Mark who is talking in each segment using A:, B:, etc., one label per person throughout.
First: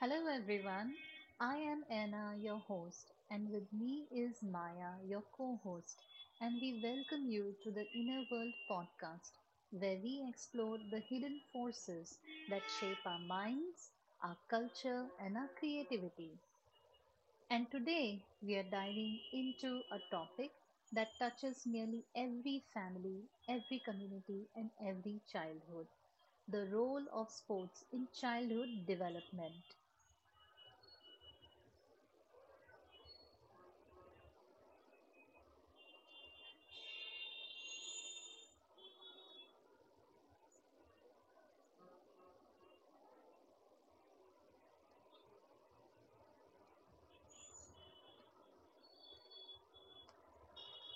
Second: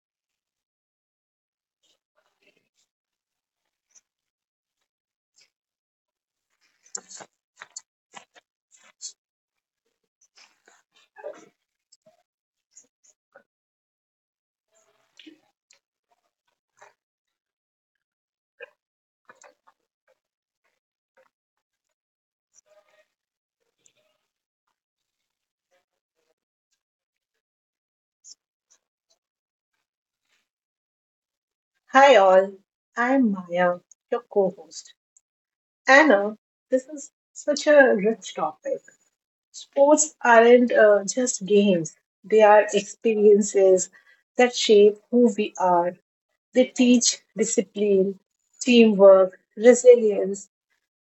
A: Hello, everyone. I am Anna, your host, and with me is Maya, your co host. And we welcome you to the Inner World podcast, where we explore the hidden forces that shape our minds, our culture, and our creativity. And today, we are diving into a topic that touches nearly every family, every community, and every childhood, the role of sports in childhood development.
B: Hi, all. I'm Maya, your co host. Anna, this is such a rich topic. Sports aren't just games, they are experiences that shape who we are. They teach discipline, teamwork, resilience,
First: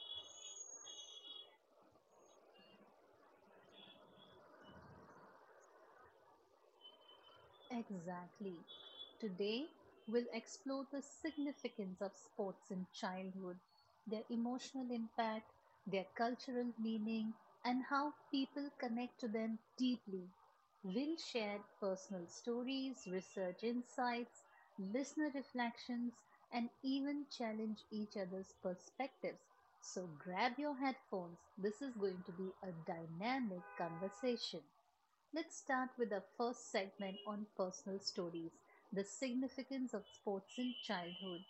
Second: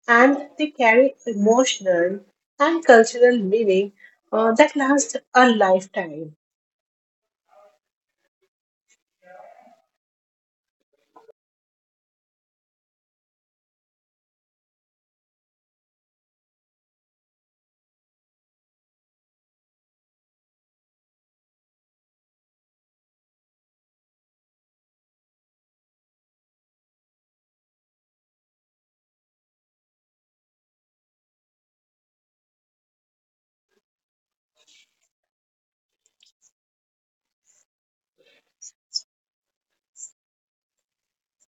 B: and they carry emotional and cultural meaning that lasts a lifetime.
A: Exactly. Today, we'll explore the significance of sports in childhood, their emotional impact, their cultural meaning, and how people connect to them deeply. We'll share personal stories, research insights, listener reflections, and even challenge each other's perspectives. So grab your headphones. This is going to be a dynamic conversation. Let's start with our first segment on personal stories, the significance of sports in childhood.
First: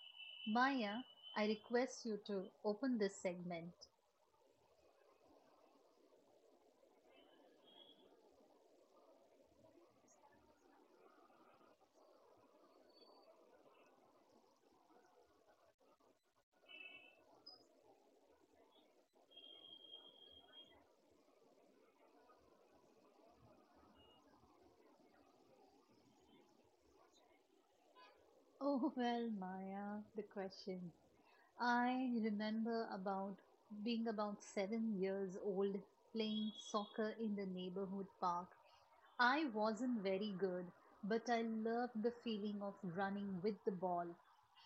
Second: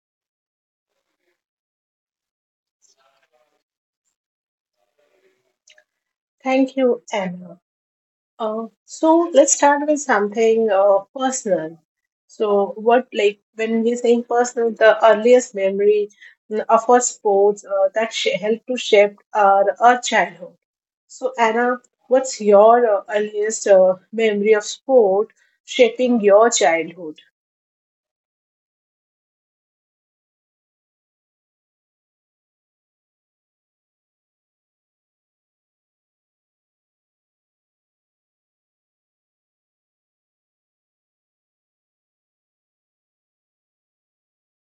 A: Maya, I request you to open this segment.
B: Thank you, Anna. So let's start with something personal. So what like when we're saying personal, the earliest memory of our sports helped to shape our childhood. So Anna, what's your earliest memory of sport shaping your childhood?
A: Oh, well, Maya, the question. I remember about being about 7 years old, playing soccer in the neighborhood park. I wasn't very good, but I loved the feeling of running with the ball,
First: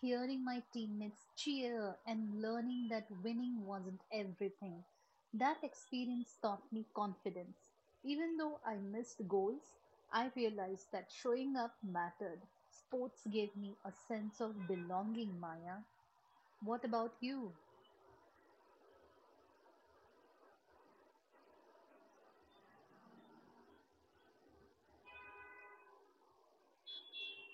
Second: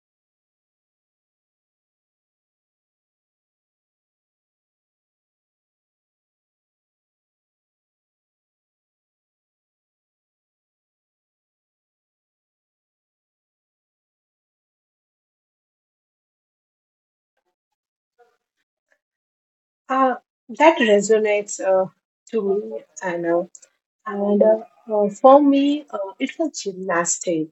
A: hearing my teammates cheer, and learning that winning wasn't everything. That experience taught me confidence. Even though I missed goals, I realized that showing up mattered. Sports gave me a sense of belonging, Maya. What about you?
B: Uh, that resonates to me, Anna. And For me, it was gymnastics.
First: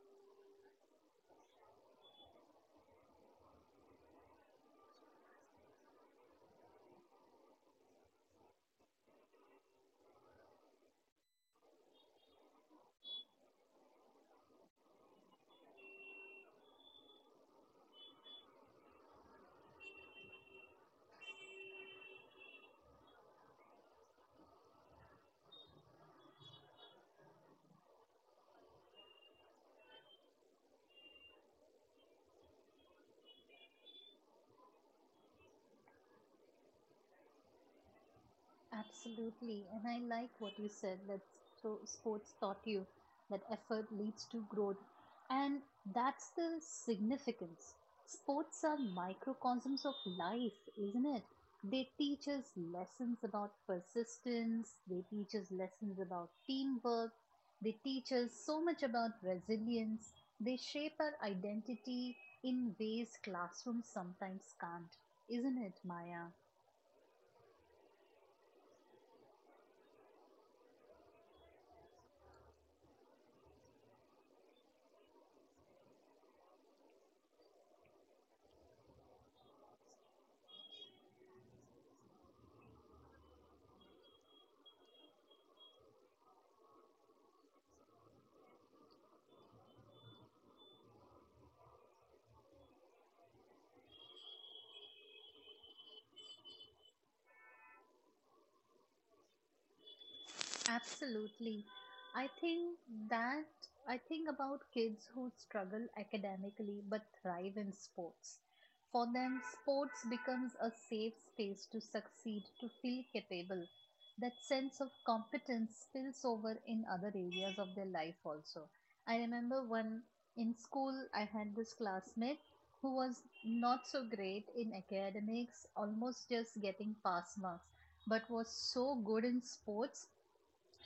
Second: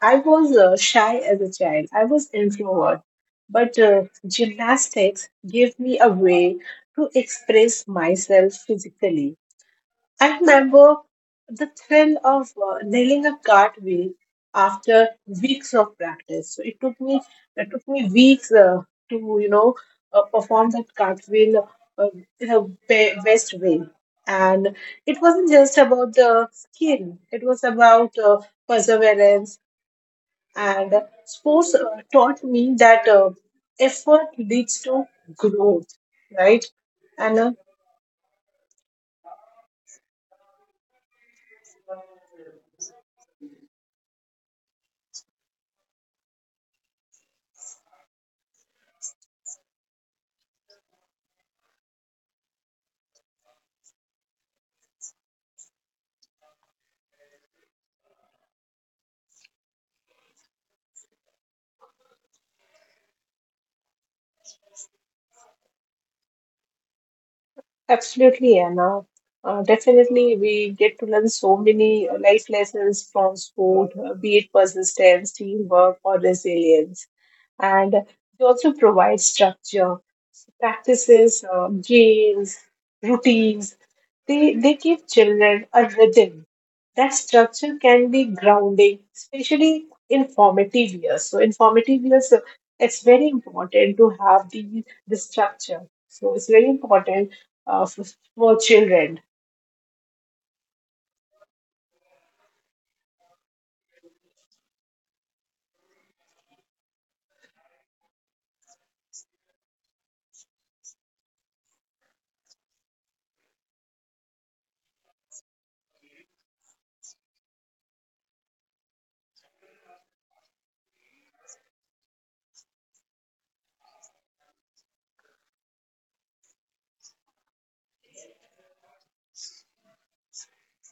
B: I was shy as a child. I was introvert, but gymnastics gave me a way to express myself physically. I remember the thrill of nailing a cartwheel after weeks of practice. So it took me weeks to perform that cartwheel uh, in a best way. And it wasn't just about the skill; it was about perseverance, and sports taught me that effort leads to growth, right? And
A: Absolutely. And I like what you said, that so sports taught you that effort leads to growth. And that's the significance. Sports are microcosms of life, isn't it? They teach us lessons about persistence, they teach us lessons about teamwork, they teach us so much about resilience, they shape our identity in ways classrooms sometimes can't, isn't it, Maya?
B: Absolutely, Anna. Definitely, we get to learn so many life lessons from sport, be it persistence, teamwork, or resilience. And they also provide structure, practices, games, routines. They give children a rhythm. That structure can be grounding, especially in formative years. So, in formative years, it's very important to have the structure. So, it's very important uh, for, for children.
A: Absolutely. I think that I think about kids who struggle academically but thrive in sports. For them, sports becomes a safe space to succeed, to feel capable. That sense of competence spills over in other areas of their life also. I remember when in school I had this classmate who was not so great in academics, almost just getting pass marks, but was so good in sports,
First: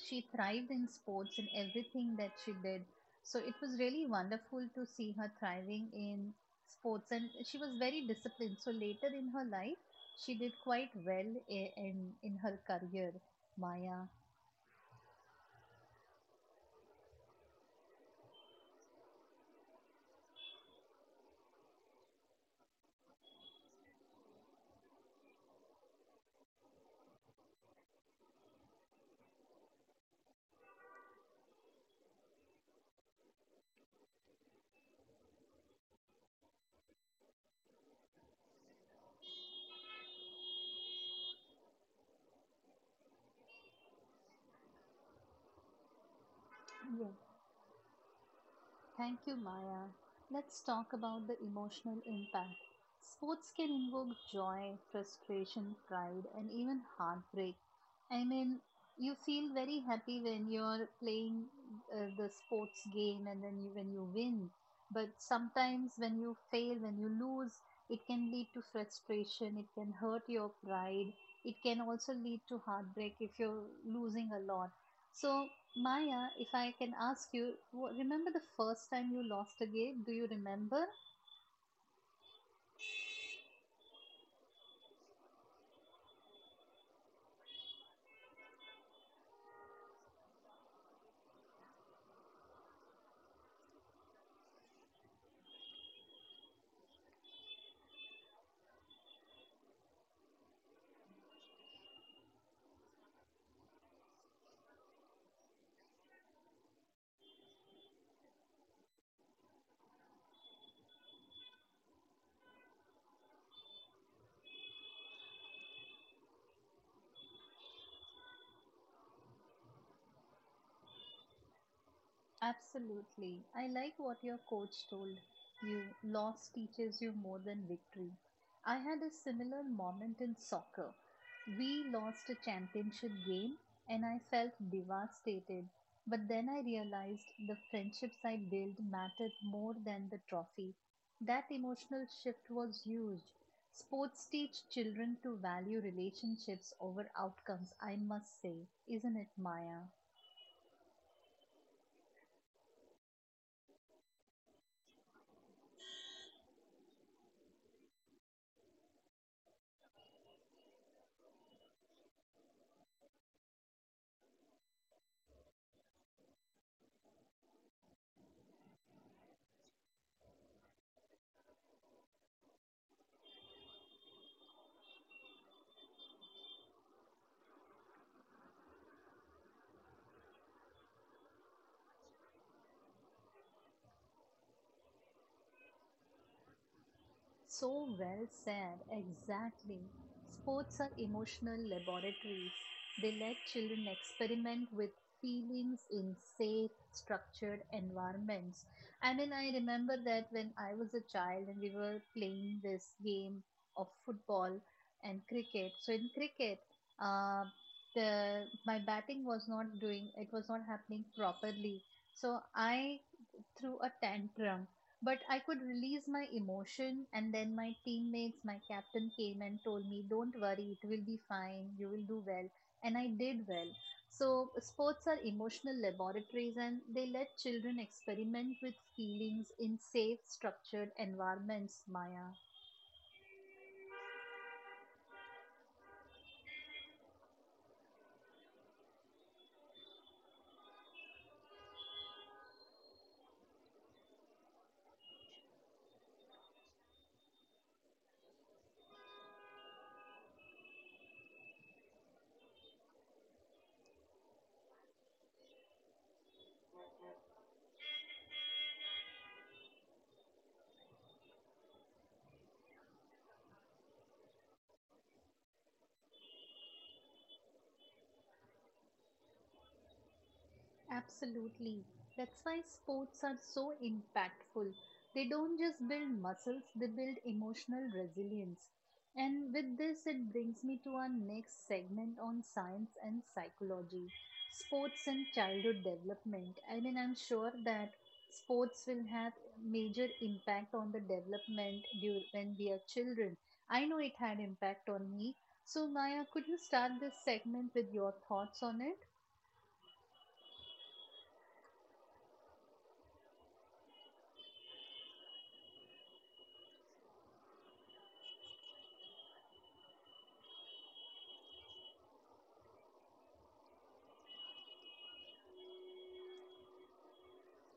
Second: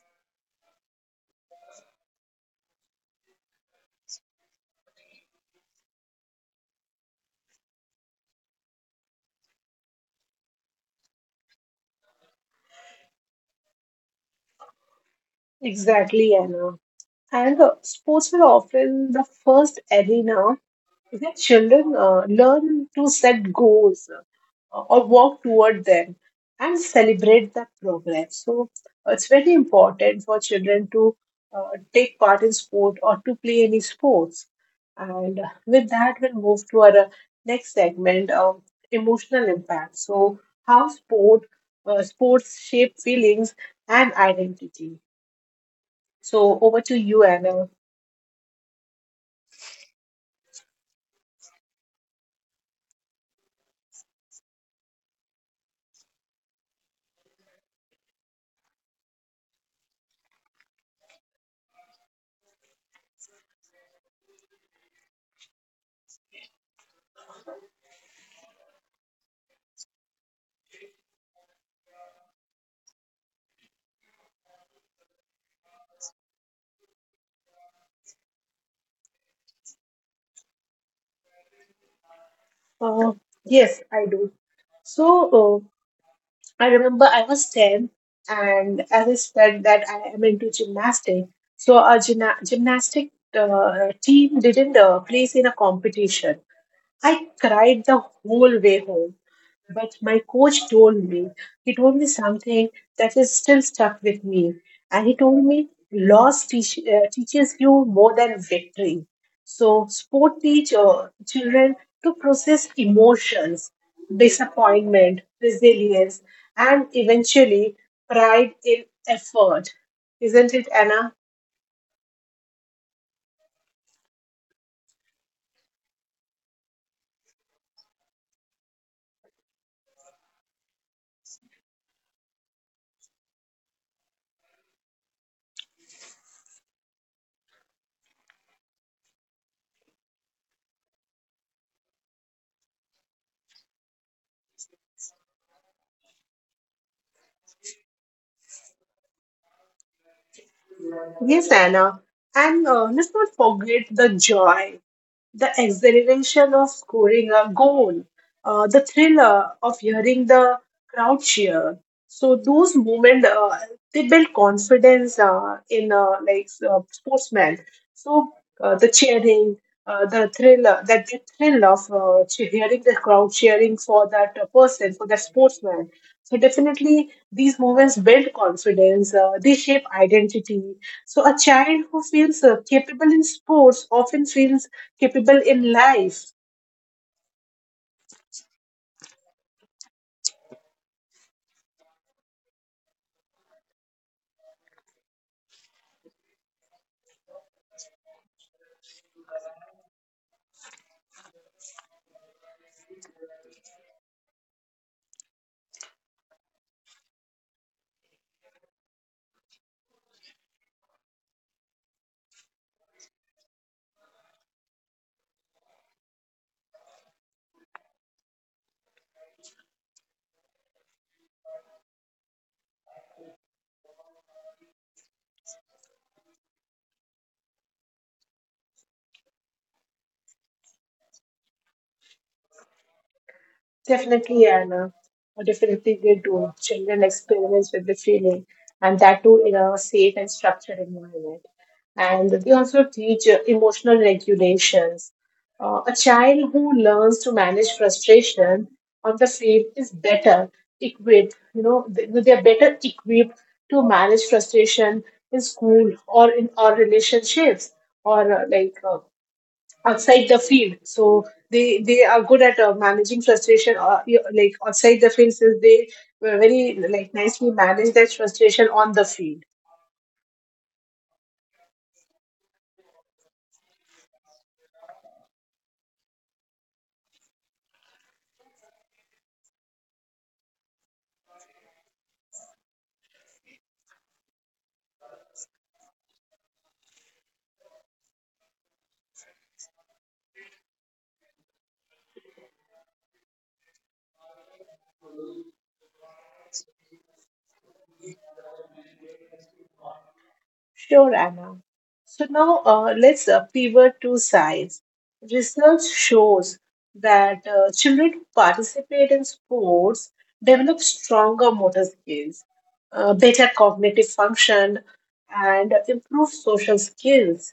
A: she thrived in sports and everything that she did. So it was really wonderful to see her thriving in sports, and she was very disciplined. So later in her life, she did quite well in her career, Maya.
B: Exactly, Anna. And sports were often the first arena that children learn to set goals or walk toward them and celebrate that progress. So it's very important for children to take part in sport or to play any sports. And with that, we'll move to our next segment of emotional impact. So how sports shape feelings and identity. So over to you, Anna.
A: Thank you, Maya. Let's talk about the emotional impact. Sports can invoke joy, frustration, pride, and even heartbreak. I mean, you feel very happy when you're playing the sports game and then you, when you win. But sometimes when you fail, when you lose, it can lead to frustration, it can hurt your pride, it can also lead to heartbreak if you're losing a lot. So, Maya, if I can ask you, remember the first time you lost a game? Do you remember?
B: Uh, yes, I do. So, I remember I was 10, and as I said that I am into gymnastics, so our gymnastic team didn't place in a competition. I cried the whole way home. But my coach told me, he told me something that is still stuck with me. And he told me, loss teaches you more than victory. So, sport teach children to process emotions, disappointment, resilience, and eventually pride in effort. Isn't it, Anna?
A: Absolutely. I like what your coach told you. Loss teaches you more than victory. I had a similar moment in soccer. We lost a championship game and I felt devastated. But then I realized the friendships I built mattered more than the trophy. That emotional shift was huge. Sports teach children to value relationships over outcomes, I must say, isn't it, Maya?
B: Yes, Anna. And let's not forget the joy, the exhilaration of scoring a goal, the thriller of hearing the crowd cheer. So those moments they build confidence in sportsmen. So the cheering, the thrill of hearing the crowd cheering for that person, for that sportsman. So definitely, these moments build confidence. They shape identity. So a child who feels capable in sports often feels capable in life.
A: So well said, exactly. Sports are emotional laboratories. They let children experiment with feelings in safe, structured environments. I mean, I remember that when I was a child and we were playing this game of football and cricket. So, in cricket, uh, the my batting was not doing it was not happening properly, so I threw a tantrum, but I could release my emotion. And then my teammates, my captain came and told me, "Don't worry, it will be fine, you will do well." And I did well. So, sports are emotional laboratories and they let children experiment with feelings in safe, structured environments, Maya.
B: Definitely, Anna. Or definitely, they do. Children experience with the feeling, and that too in a safe and structured environment. And they also teach emotional regulations. A child who learns to manage frustration on the field is better equipped. You know, they are better equipped to manage frustration in school or in our relationships or outside the field. So they are good at managing frustration or like outside the field, since they were very like nicely manage that frustration on the field.
A: Absolutely. That's why sports are so impactful. They don't just build muscles, they build emotional resilience. And with this, it brings me to our next segment on science and psychology, sports and childhood development. I mean, I'm sure that sports will have major impact on the development when we are children. I know it had impact on me. So, Maya, could you start this segment with your thoughts on it?
B: Sure, Anna. So now let's pivot to science. Research shows that children who participate in sports develop stronger motor skills, better cognitive function, and improve social skills,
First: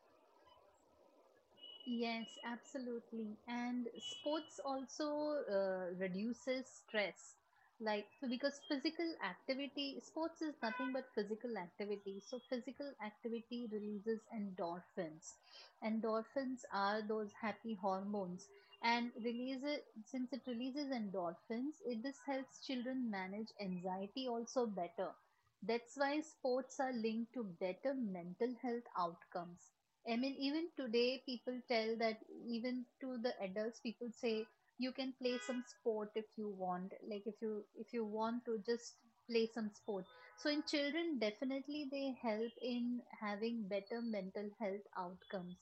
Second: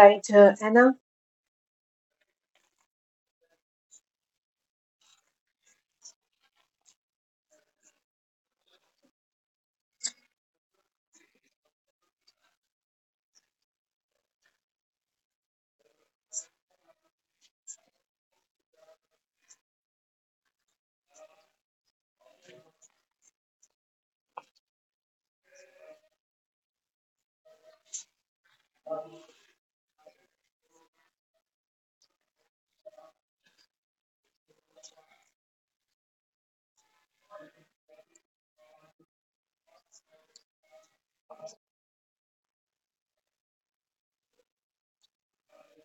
B: right Anna?
A: Yes, absolutely. And sports also reduces stress. Like, so because physical activity, sports is nothing but physical activity. So, physical activity releases endorphins. Endorphins are those happy hormones. And release it, since it releases endorphins, it this helps children manage anxiety also better. That's why sports are linked to better mental health outcomes. I mean, even today, people tell that, even to the adults, people say you can play some sport if you want. Like, if you want to just play some sport. So in children, definitely they help in having better mental health outcomes.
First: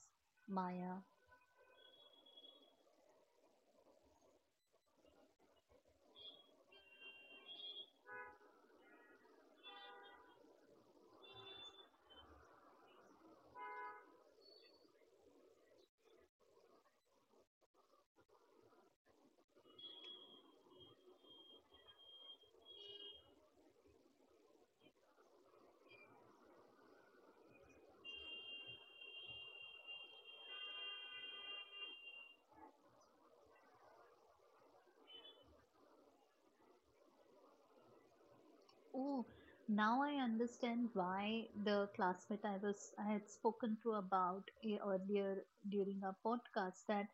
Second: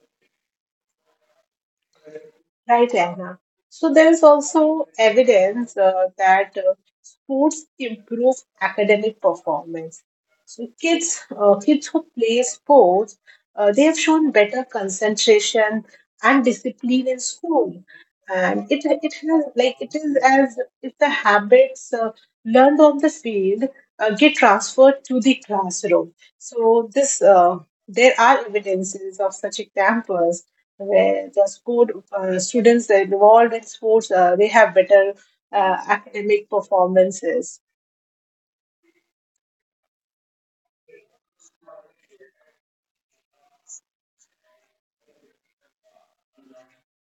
A: Maya.
B: Right, Anna. So there is also evidence that sports improve academic performance. So kids who play sports, they have shown better concentration and discipline in school, and it has like it is as if the habits learned on the field get transferred to the classroom. So this there are evidences of such examples where the school students that involved in sports they have better academic performances.
A: Oh, now I understand why the classmate I had spoken to about, eh, earlier during our podcast, that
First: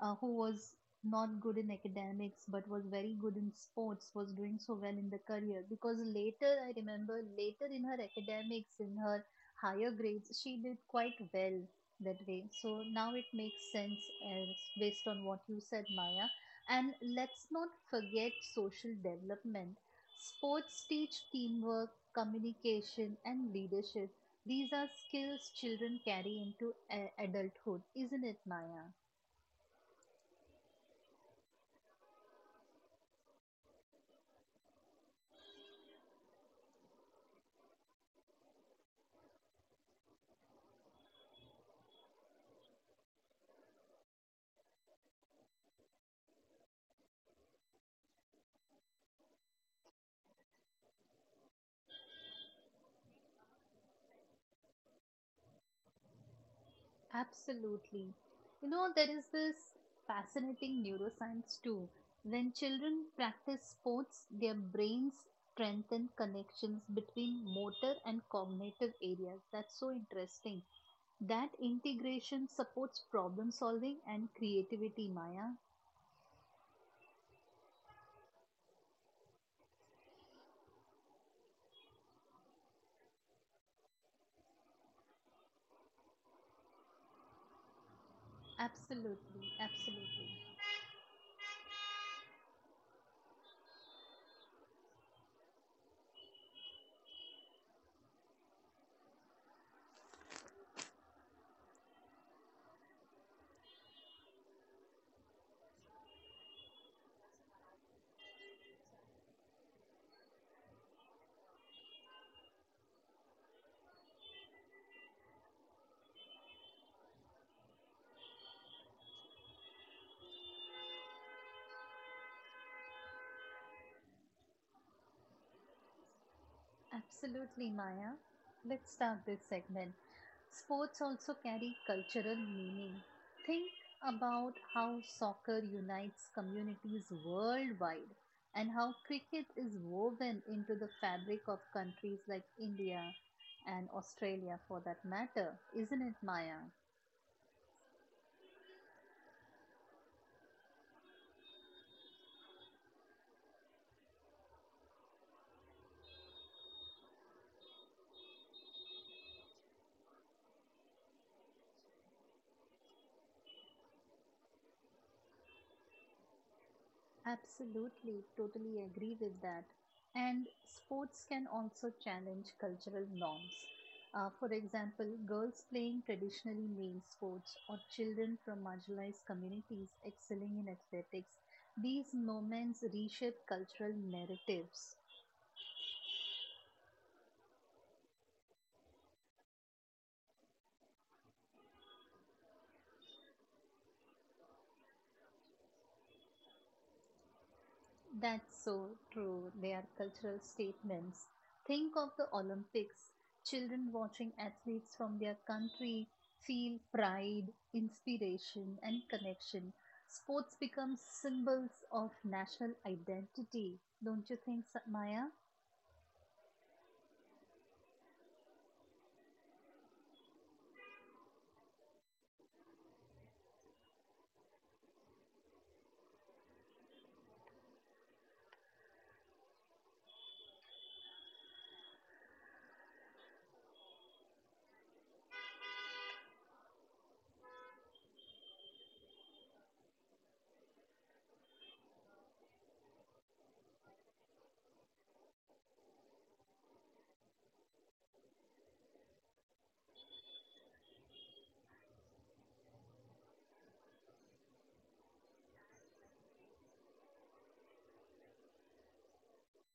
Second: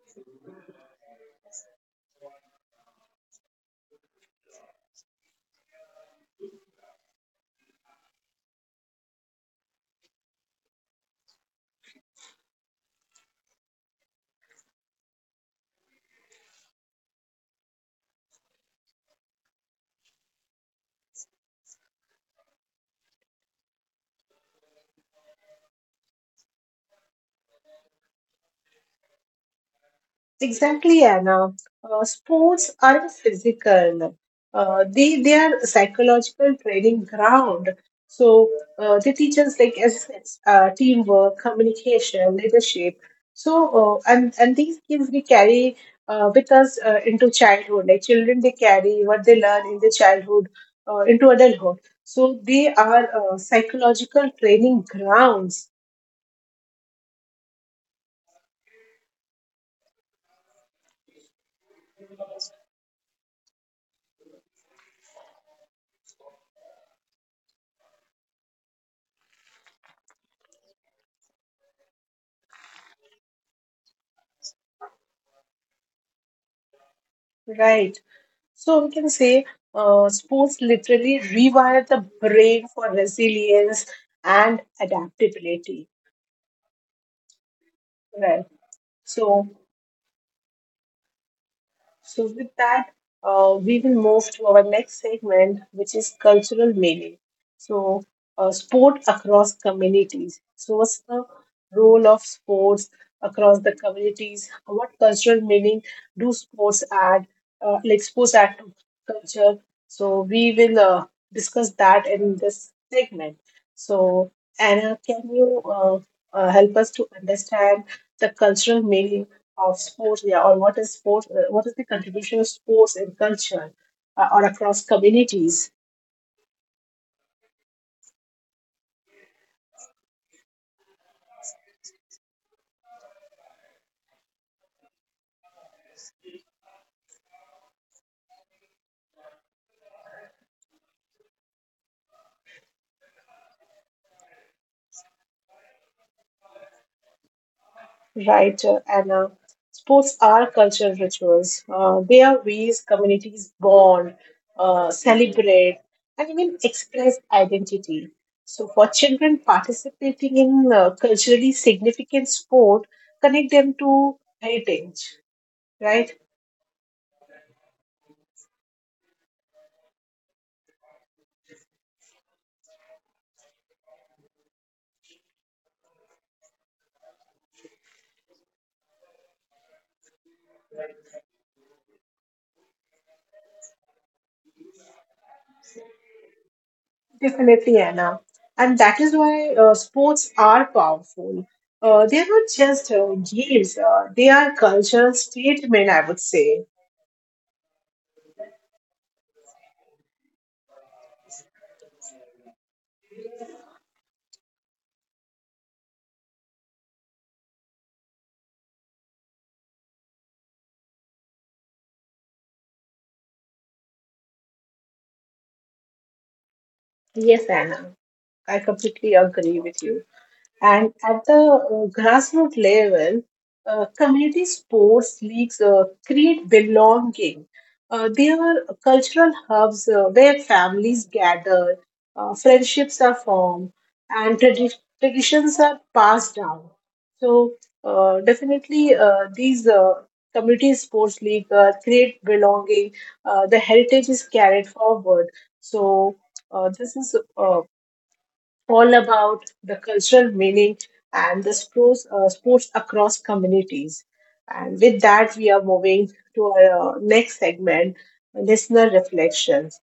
A: who was not good in academics but was very good in sports was doing so well in the career, because later, I remember, later in her academics, in her higher grades she did quite well that way. So now it makes sense, as based on what you said, Maya. And let's not forget social development. Sports teach teamwork, communication, and leadership. These are skills children carry into adulthood, isn't it, Maya?
B: Exactly, Anna. Sports aren't physical. They are psychological training ground. So they teach us like assets, teamwork, communication, leadership. And these skills we carry with us into childhood. Like children, they carry what they learn in their childhood into adulthood. So they are psychological training grounds,
A: Absolutely. You know, there is this fascinating neuroscience too. When children practice sports, their brains strengthen connections between motor and cognitive areas. That's so interesting. That integration supports problem solving and creativity, Maya.
B: right? So we can say sports literally rewire the brain for resilience and adaptability. Right.
A: Absolutely,
B: So,
A: absolutely.
B: So, with that, we will move to our next segment, which is cultural meaning. So, sport across communities. So, what's the role of sports across the communities? What cultural meaning do sports add, to culture? So, we will discuss that in this segment. So, Anna, can you help us to understand the cultural meaning of sports, yeah, or what is sports? What is the contribution of sports in culture or across communities,
A: Absolutely, Maya. Let's start this segment. Sports also carry cultural meaning. Think about how soccer unites communities worldwide and how cricket is woven into the fabric of countries like India and Australia, for that matter, isn't it, Maya?
B: right? And sports are cultural rituals. They are ways communities bond, celebrate, and even express identity. So, for children participating in culturally significant sport, connect them to heritage, right?
A: Absolutely, totally agree with that. And sports can also challenge cultural norms. For example, girls playing traditionally male sports or children from marginalized communities excelling in athletics. These moments reshape cultural narratives.
B: Definitely, Anna. And that is why sports are powerful. They are not just games, they are cultural statement, I would say.
A: That's so true. They are cultural statements. Think of the Olympics. Children watching athletes from their country feel pride, inspiration, and connection. Sports become symbols of national identity, don't you think, Maya?
B: Yes, Anna. I completely agree with you. And at the grassroots level, community sports leagues create belonging. They are cultural hubs where families gather, friendships are formed, and traditions are passed down. So, definitely, these community sports league create belonging. The heritage is carried forward. So, this is all about the cultural meaning and the sports, sports across communities. And with that, we are moving to our next segment, listener reflections,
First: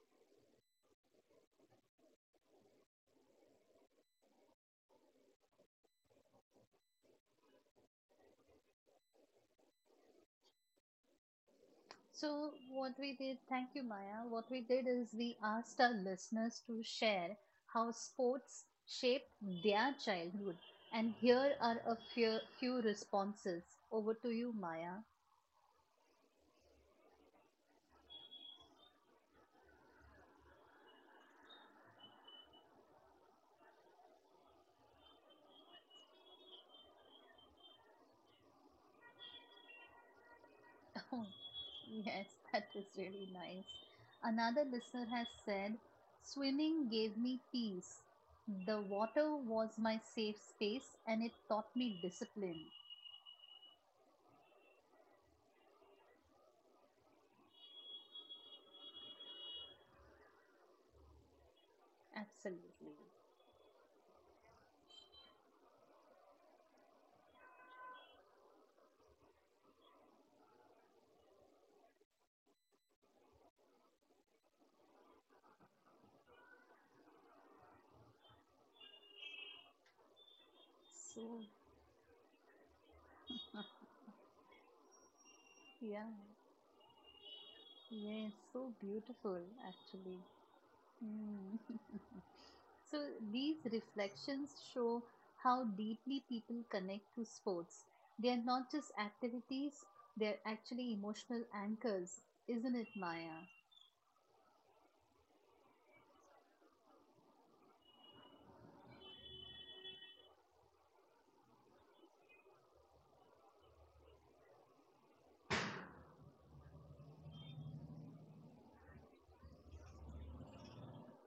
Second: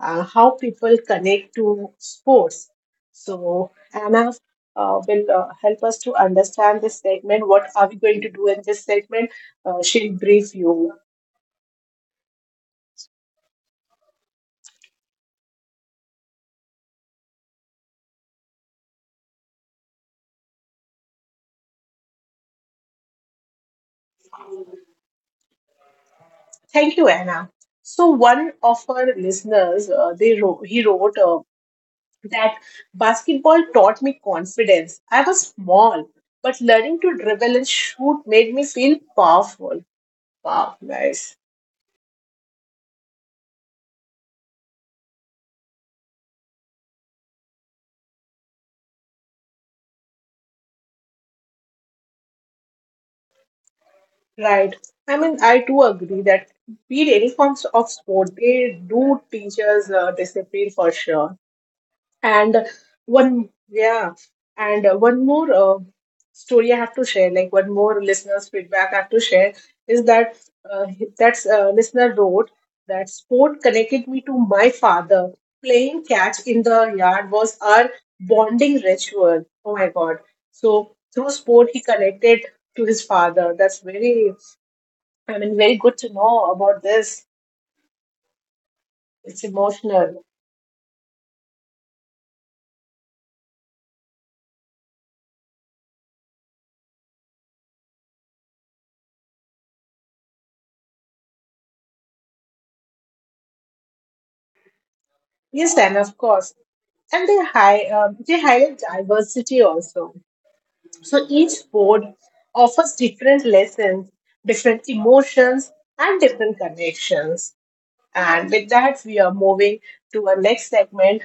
B: how people connect to sports. So, Anna will help us to understand this segment. What are we going to do in this segment? She'll brief you.
A: So, what we did, thank you, Maya. What we did is we asked our listeners to share how sports shaped their childhood. And here are few responses. Over to you, Maya.
B: Thank you, Anna. So one of our listeners, he wrote, that basketball taught me confidence. I was small, but learning to dribble and shoot made me feel powerful. Wow,
A: Oh,
B: guys.
A: yes, that is really nice. Another listener has said, "Swimming gave me peace. The water was my safe space and it taught me discipline."
B: Right. I mean, I do agree that beat any forms of sport, they do teach us discipline for sure. and
A: Absolutely.
B: one yeah and one more story I have to share, like one more listeners feedback I have to share is that uh, that's listener wrote that sport connected me to my father. Playing catch in the yard was our bonding ritual. Oh my god. So through
A: So,
B: sport he connected to his father. That's very, I mean, very good
A: yeah.
B: to know about this.
A: Yes, so beautiful,
B: It's
A: actually.
B: emotional.
A: Mm. So these reflections show how deeply people connect to sports. They are not just activities, they're actually emotional anchors, isn't it, Maya?
B: Yes, and of course. And they highlight diversity also. So each sport offers different lessons, different emotions, and different connections. And with that, we are moving to our next segment,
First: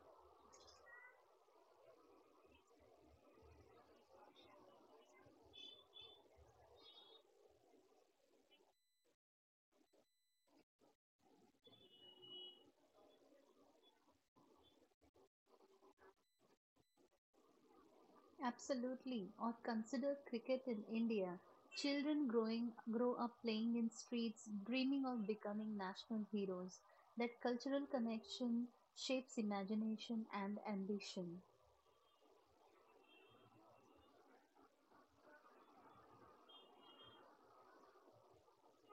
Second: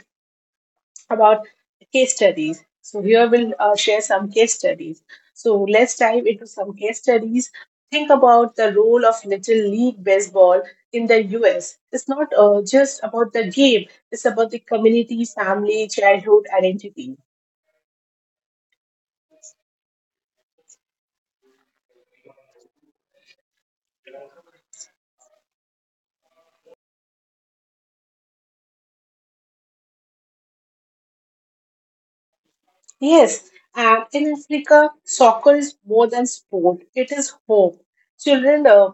B: about case studies. So here we'll share some case studies. So let's dive into some case studies. Think about the role of Little League Baseball in the US. It's not just about the game, it's about the community, family, childhood identity.
A: Absolutely. Or consider cricket in India. Children grow up playing in streets, dreaming of becoming national heroes. That cultural connection shapes imagination and ambition.
B: Yes, and in Africa, soccer is more than sport, it is hope. Children,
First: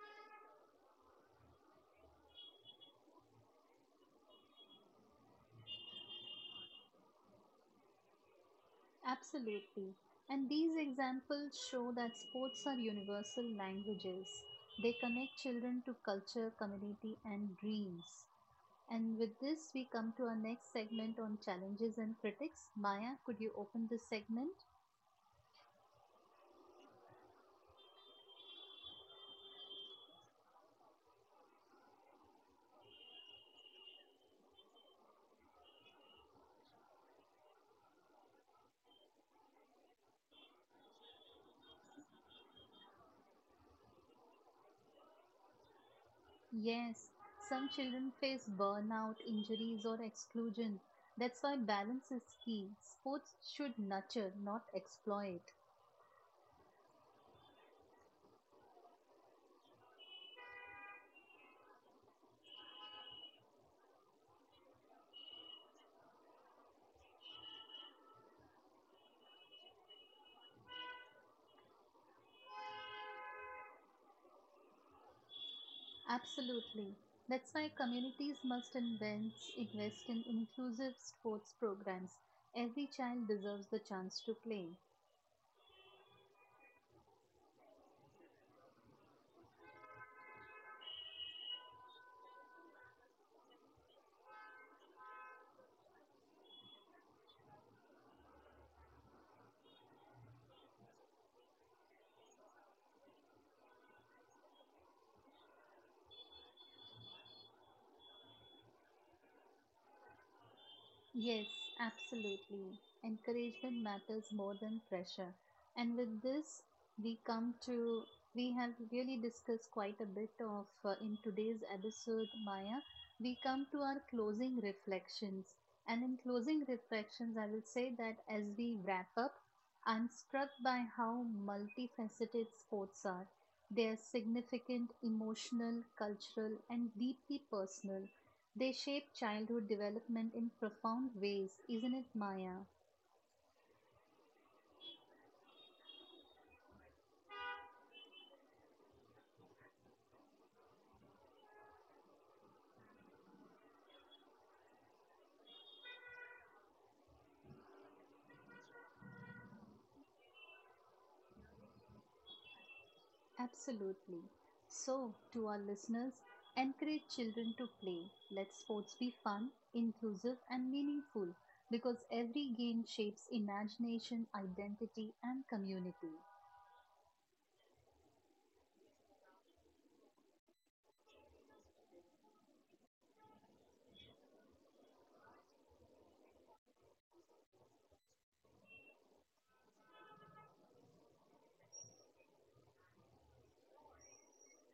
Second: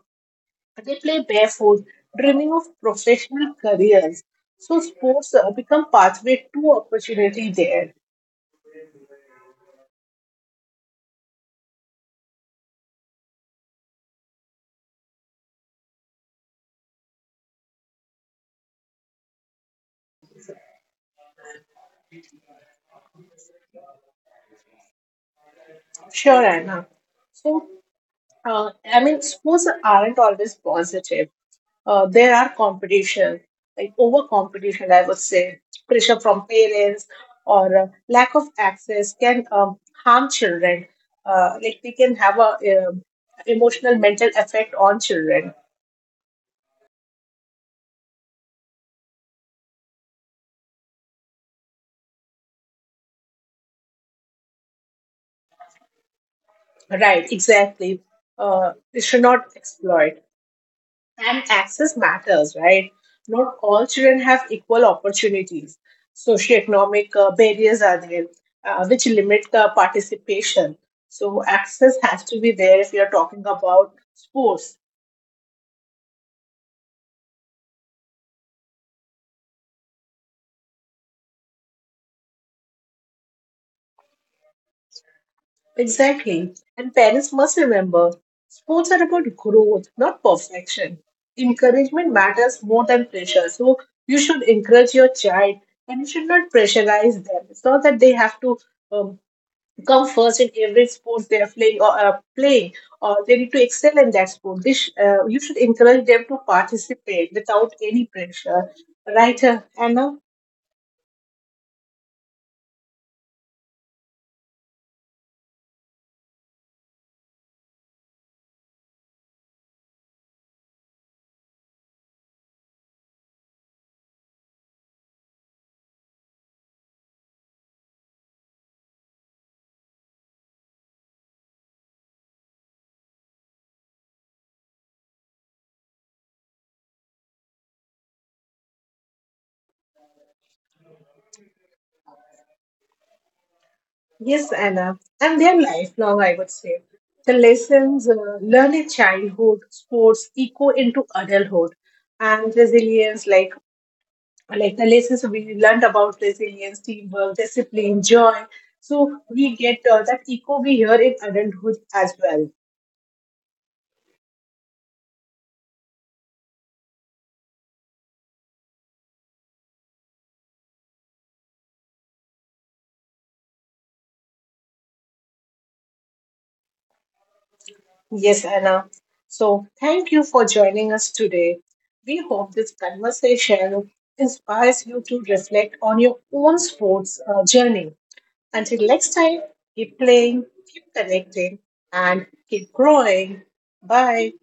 B: they play barefoot, dreaming of professional careers. So sports become pathway to opportunity there.
A: Absolutely. And these examples show that sports are universal languages. They connect children to culture, community, and dreams. And with this, we come to our next segment on challenges and critics. Maya, could you open this segment?
B: Sure, Anna. So, I mean, sports aren't always positive. There are competition, like over competition, I would say. Pressure from parents or lack of access can harm children. Like they can have a emotional, mental effect on children.
A: Yes, some children face burnout, injuries, or exclusion. That's why balance is key. Sports should nurture, not exploit.
B: Right, exactly. They should not exploit. And access matters, right? Not all children have equal opportunities. Socioeconomic barriers are there, which limit the participation. So access has to be there if you're talking about sports.
A: Absolutely. That's why communities must invest in inclusive sports programs. Every child deserves the chance to play.
B: Exactly. And parents must remember sports are about growth, not perfection. Encouragement matters more than pressure. So you should encourage your child and you should not pressurize them. It's not that they have to um, come first in every sport they are playing or they need to excel in that sport. You should encourage them to participate without any pressure, right Anna?
A: Yes, absolutely. Encouragement matters more than pressure. And with this, we come to, we have really discussed quite a bit of, in today's episode, Maya. We come to our closing reflections. And in closing reflections, I will say that as we wrap up, I'm struck by how multifaceted sports are. They are significant, emotional, cultural, and deeply personal, they shape childhood development in profound ways, isn't it, Maya?
B: Yes, Anna, and their lifelong, I would say. The lessons learned in childhood sports echo into adulthood, and resilience, like the lessons we learned about resilience, teamwork, discipline, joy. So we get that echo we hear in adulthood as well.
A: Absolutely. So, to our listeners, encourage children to play. Let sports be fun, inclusive, and meaningful because every game shapes imagination, identity, and community.
B: Yes, Anna. So, thank you for joining us today. We hope this conversation inspires you to reflect on your own sports journey. Until next time, keep playing, keep connecting, and keep growing. Bye.